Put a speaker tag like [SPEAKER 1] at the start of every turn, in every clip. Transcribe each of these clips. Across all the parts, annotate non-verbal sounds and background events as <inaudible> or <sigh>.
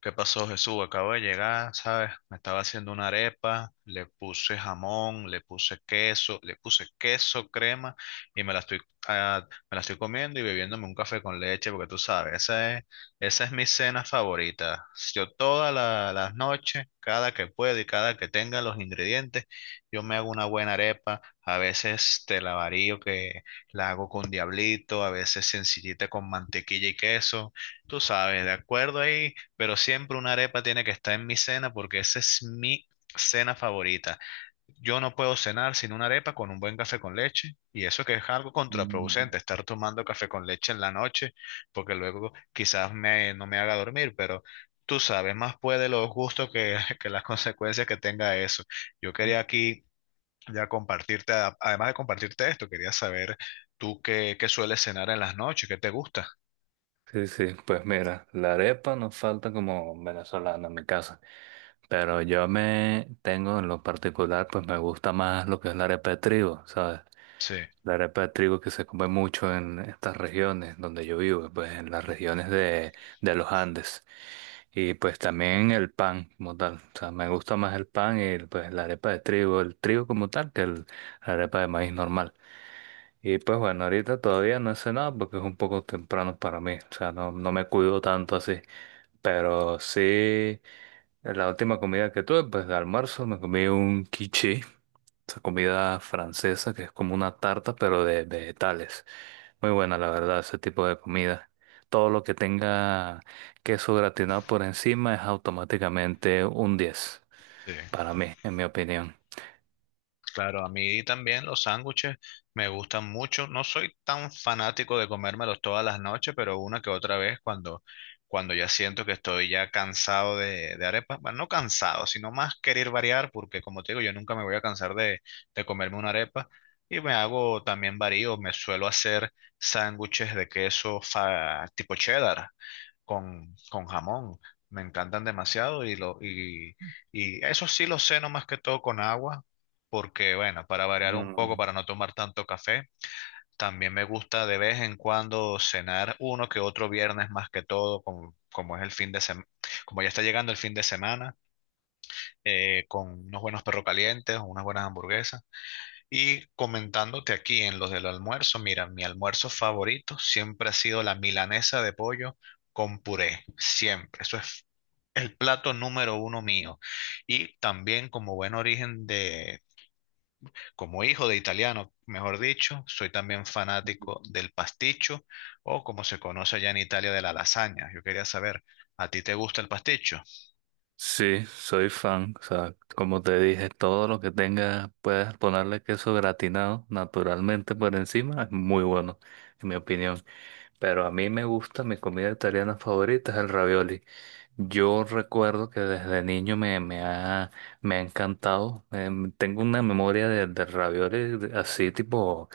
[SPEAKER 1] ¿Qué pasó, Jesús? Acabo de llegar, ¿sabes? Me estaba haciendo una arepa, le puse jamón, le puse queso, crema y me la ah, me la estoy comiendo y bebiéndome un café con leche porque tú sabes, esa es mi cena favorita. Yo todas las noches, cada que puedo y cada que tenga los ingredientes, yo me hago una buena arepa. A veces te la varío que la hago con diablito, a veces sencillita con mantequilla y queso. Tú sabes, de acuerdo ahí, pero siempre una arepa tiene que estar en mi cena porque esa es mi cena favorita. Yo no puedo cenar sin una arepa con un buen café con leche, y eso que es algo
[SPEAKER 2] Mm.
[SPEAKER 1] contraproducente, estar tomando café con leche en la noche porque luego no me haga dormir, pero tú sabes, más puede los gustos <laughs> que las consecuencias que tenga eso. Yo quería aquí ya compartirte, además de compartirte esto, quería saber tú qué sueles cenar en las noches, qué te gusta.
[SPEAKER 2] Sí, sí, pues mira, la arepa nos falta como venezolana en mi casa, pero yo me tengo en lo particular, pues me gusta más lo que, ¿sabes?
[SPEAKER 1] Sí,
[SPEAKER 2] La arepa mucho en estas regiones donde yo vivo, pues en las regiones de los Andes, y pues el pan como tal, ¿sabes? El pan de trigo, el trigo como tal, que el, la arepa de maíz normal. Y pues bueno, ahorita todavía no he cenado porque es un poco temprano para mí, o sea, no, no me cuido tanto así, pero sí. La última comida que tuve, pues de almuerzo, me comí un quiche, esa comida francesa que es como una tarta, pero de vegetales. Muy buena, la verdad, ese tipo de comida. Todo lo que tenga queso gratinado por encima es automáticamente un 10
[SPEAKER 1] sí.
[SPEAKER 2] para mí, en mi opinión.
[SPEAKER 1] Claro, a mí también los sándwiches me gustan mucho. No soy tan fanático de comérmelos todas las noches, pero una que otra vez cuando ya siento que estoy ya cansado de arepas, bueno, no cansado, sino más querer variar, porque como te digo, yo nunca me voy a cansar de comerme una arepa. Y me hago también varío, me suelo hacer sándwiches de queso tipo cheddar con jamón. Me encantan demasiado y eso sí lo ceno más que todo con agua, porque bueno, para variar un poco,
[SPEAKER 2] Mm.
[SPEAKER 1] para no tomar tanto café, también me gusta de vez en cuando cenar uno que otro viernes más que todo, como es el fin de semana, como ya está llegando el fin de semana, con unos buenos perros calientes, unas buenas hamburguesas. Y comentándote aquí en los del almuerzo, mira, mi almuerzo favorito siempre ha sido la milanesa de pollo con puré, siempre. Eso es plato número uno mío. Y también como buen origen como hijo de italiano, mejor dicho, soy también fanático del pasticho o como se conoce allá en Italia de la lasaña. Yo quería saber, ¿a ti te gusta el pasticho?
[SPEAKER 2] Sí, soy fan. O sea, como te dije, todo lo que tenga, puedes ponerle queso gratinado naturalmente por encima, es muy bueno, en mi opinión. Pero a mí me gusta, mi comida italiana favorita es el ravioli. Yo recuerdo que desde niño me ha encantado. Tengo una memoria de ravioli así tipo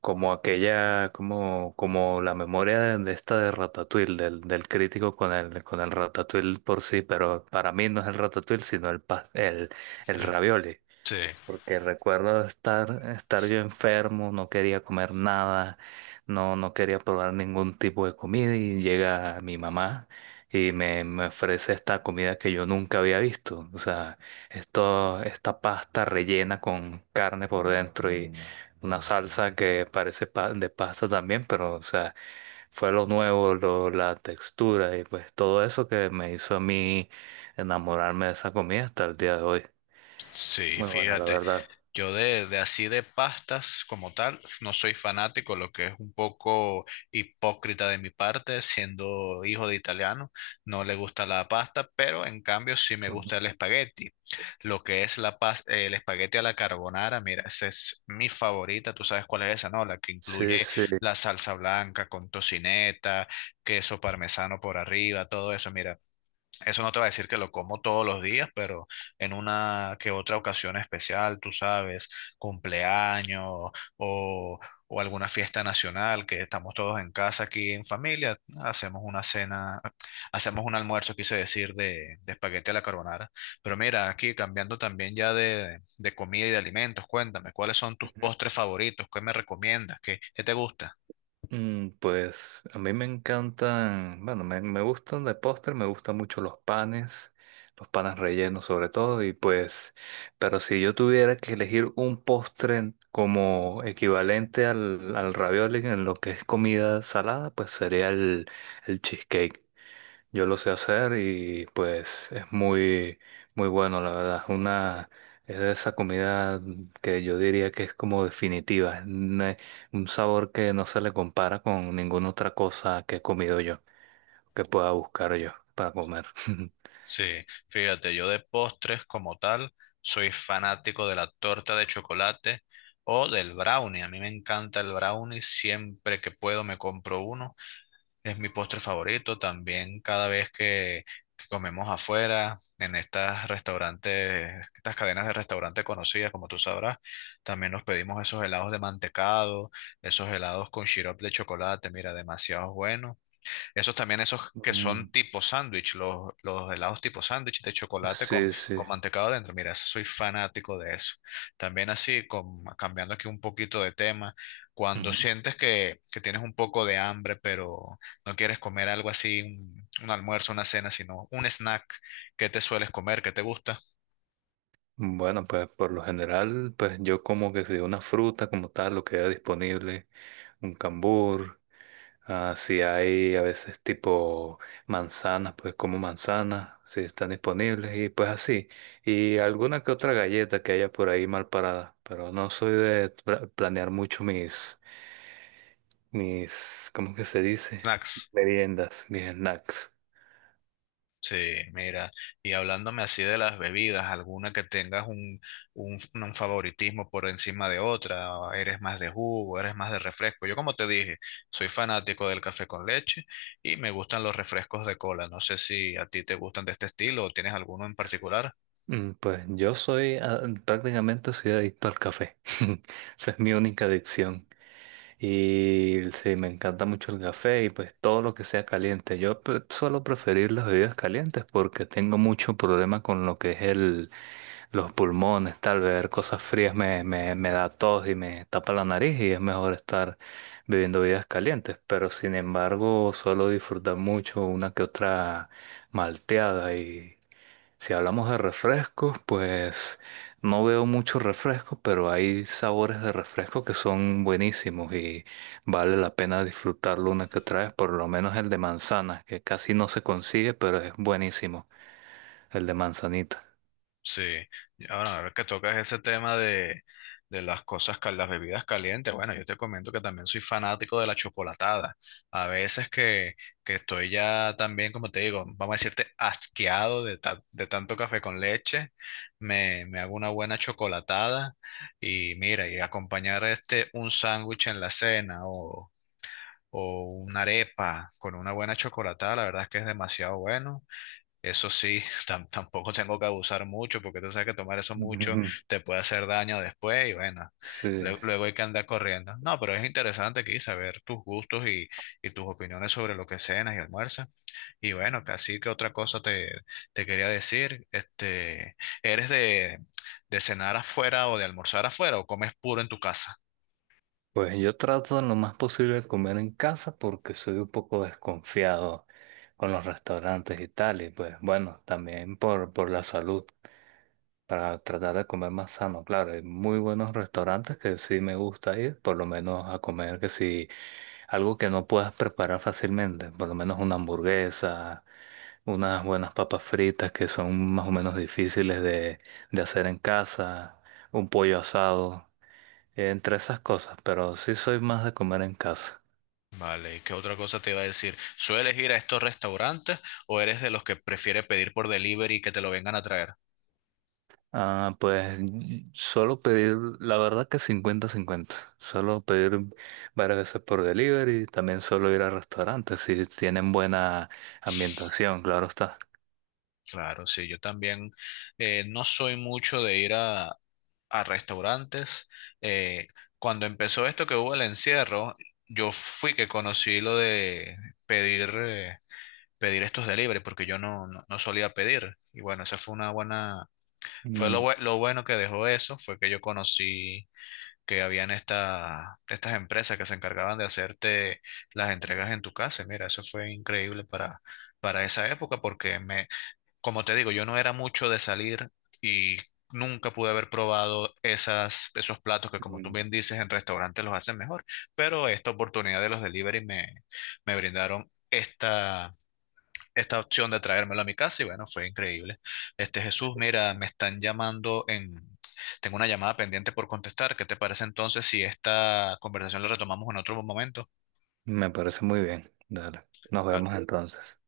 [SPEAKER 2] como aquella, como, como la memoria de esta de Ratatouille, del crítico con el Ratatouille por sí, pero para mí no es el Ratatouille, sino el, pas- el,
[SPEAKER 1] <laughs>
[SPEAKER 2] el ravioli.
[SPEAKER 1] Sí.
[SPEAKER 2] Porque recuerdo estar yo enfermo, no quería comer nada, no, no quería probar ningún tipo de comida y llega mi mamá y me ofrece esta comida que yo nunca había visto. O sea, esto, esta pasta rellena con carne por dentro y una salsa que parece de pasta también, pero o sea, fue lo nuevo, la textura y pues todo eso que me hizo a mí enamorarme de esa comida hasta el día de hoy.
[SPEAKER 1] Sí,
[SPEAKER 2] Muy bueno, la
[SPEAKER 1] fíjate,
[SPEAKER 2] verdad.
[SPEAKER 1] yo de así de pastas como tal, no soy fanático, lo que es un poco hipócrita de mi parte, siendo hijo de italiano, no le gusta la pasta, pero en cambio sí me gusta el espagueti. Lo que es la el espagueti a la carbonara, mira, esa es mi favorita, tú sabes cuál es esa, ¿no? La que
[SPEAKER 2] Sí,
[SPEAKER 1] incluye
[SPEAKER 2] sí.
[SPEAKER 1] la salsa blanca con tocineta, queso parmesano por arriba, todo eso, mira. Eso no te va a decir que lo como todos los días, pero en una que otra ocasión especial, tú sabes, cumpleaños o, o alguna fiesta nacional, que estamos todos en casa aquí en familia, hacemos una cena, hacemos un almuerzo, quise decir, de espagueti a la carbonara. Pero mira, aquí cambiando también ya de comida y de alimentos, cuéntame, ¿cuáles son tus
[SPEAKER 2] Ujú.
[SPEAKER 1] postres favoritos? ¿Qué me recomiendas? ¿ qué te gusta?
[SPEAKER 2] Pues a mí me encantan, bueno, me gustan de postre, me gustan mucho los panes rellenos sobre todo, y pues, pero si yo tuviera que elegir un postre como equivalente al ravioli en lo que es comida salada, pues sería el cheesecake. Yo lo sé hacer y pues es muy, muy bueno, la verdad. Una es de esa comida que yo diría que es como definitiva, un sabor que no se le compara con ninguna otra cosa que he comido yo, que pueda buscar yo para comer. <laughs>
[SPEAKER 1] Sí, fíjate, yo de postres como tal soy fanático de la torta de chocolate o del brownie. A mí me encanta el brownie, siempre que puedo me compro uno. Es mi postre favorito también cada vez que comemos afuera, en estas restaurantes, estas cadenas de restaurantes conocidas, como tú sabrás, también nos pedimos esos helados de mantecado, esos helados con sirope de chocolate, mira, demasiado bueno. Esos también, esos que
[SPEAKER 2] Mm.
[SPEAKER 1] son tipo sándwich, los helados tipo sándwich de chocolate
[SPEAKER 2] Sí, sí.
[SPEAKER 1] con mantecado adentro. Mira, eso soy fanático de eso. También así, con, cambiando aquí un poquito de tema, cuando
[SPEAKER 2] Ujú.
[SPEAKER 1] sientes que tienes un poco de hambre, pero no quieres comer algo así, un almuerzo, una cena, sino un snack, ¿qué te sueles comer? ¿Qué te gusta?
[SPEAKER 2] Bueno, pues por lo general, pues yo como que si una fruta como tal, lo que haya disponible, un cambur. Ah, si hay a veces tipo manzanas, pues como manzanas, si están disponibles y pues así. Y alguna que otra galleta que haya por ahí mal parada, pero no soy de planear mucho mis, ¿cómo que se dice?
[SPEAKER 1] Snacks.
[SPEAKER 2] Meriendas, mis snacks.
[SPEAKER 1] Sí, mira, y hablándome así de las bebidas, ¿alguna que tengas un favoritismo por encima de otra? ¿O ¿eres más de jugo, eres más de refresco? Yo como te dije, soy fanático del café con leche y me gustan los refrescos de cola. No sé si a ti te gustan de este estilo o tienes alguno en particular.
[SPEAKER 2] Pues yo soy, prácticamente soy adicto al café. <laughs> Esa es mi única adicción. Y sí, me encanta mucho el café y pues todo lo que sea caliente. Yo suelo preferir las bebidas calientes porque tengo mucho problema con lo que es el, los pulmones, tal vez cosas frías me da tos y me tapa la nariz y es mejor estar bebiendo bebidas calientes. Pero sin embargo, suelo disfrutar mucho una que otra malteada y si hablamos de refrescos, pues no veo muchos refrescos, pero hay sabores de refresco que son buenísimos y vale la pena disfrutarlo una que otra vez, por lo menos el de manzana, que casi no se consigue, pero es buenísimo, el de manzanita.
[SPEAKER 1] Sí, y ahora a ver que tocas ese tema de las cosas, las bebidas calientes. Bueno, yo te comento que también soy fanático de la chocolatada. A veces que estoy ya también, como te digo, vamos a decirte, asqueado de, de tanto café con leche, me hago una buena chocolatada y mira, y acompañar este un sándwich en la cena o una arepa con una buena chocolatada, la verdad es que es demasiado bueno. Eso sí, <laughs> tampoco tengo que abusar mucho, porque tú sabes que tomar eso mucho
[SPEAKER 2] Ujú. <laughs>
[SPEAKER 1] te puede hacer daño después y bueno,
[SPEAKER 2] Sí,
[SPEAKER 1] luego hay que andar corriendo. No, pero es interesante aquí saber tus gustos y tus opiniones sobre lo que cenas y almuerzas. Y bueno, así que otra cosa te quería decir, este, ¿eres de cenar afuera o de almorzar afuera o comes puro en tu casa?
[SPEAKER 2] pues yo trato en lo más posible de comer en casa porque soy un poco desconfiado con los restaurantes y tal, y pues bueno, también por la salud. Para tratar de comer más sano. Claro, hay muy buenos restaurantes que sí me gusta ir, por lo menos a comer que si algo que no puedas preparar fácilmente, por lo menos una hamburguesa, unas buenas papas fritas que son más o menos difíciles de hacer en casa, un pollo asado, entre esas cosas, pero sí soy más de comer en casa.
[SPEAKER 1] Vale, ¿y qué otra cosa te iba a decir? ¿Sueles ir a estos restaurantes o eres de los que prefiere pedir por delivery y que te lo vengan a traer?
[SPEAKER 2] Ah, pues solo pedir, la verdad que 50/50. Solo pedir varias veces por delivery, también solo ir a restaurantes si tienen buena ambientación, claro está.
[SPEAKER 1] Claro, sí, yo también, no soy mucho de ir a restaurantes. Eh, cuando empezó esto que hubo el encierro, yo fui que conocí lo de pedir, pedir estos delivery, porque yo no solía pedir. Y bueno, esa fue una buena, fue lo,
[SPEAKER 2] Mm,
[SPEAKER 1] lo bueno que dejó eso, fue que yo conocí que habían esta, estas empresas que se encargaban de hacerte las entregas en tu casa. Mira, eso fue increíble para esa época, porque como te digo, yo no era mucho de salir y nunca pude haber probado esas, esos platos que, como tú
[SPEAKER 2] mm,
[SPEAKER 1] bien dices, en restaurantes los hacen mejor. Pero esta oportunidad de los delivery me brindaron esta, esta opción de traérmelo a mi casa y bueno, fue increíble. Este Jesús, mira, me están llamando en... Tengo una llamada pendiente por contestar. ¿Qué te parece entonces si esta conversación la retomamos en otro momento?
[SPEAKER 2] Me parece muy bien. Dale, nos
[SPEAKER 1] Ah,
[SPEAKER 2] vemos entonces.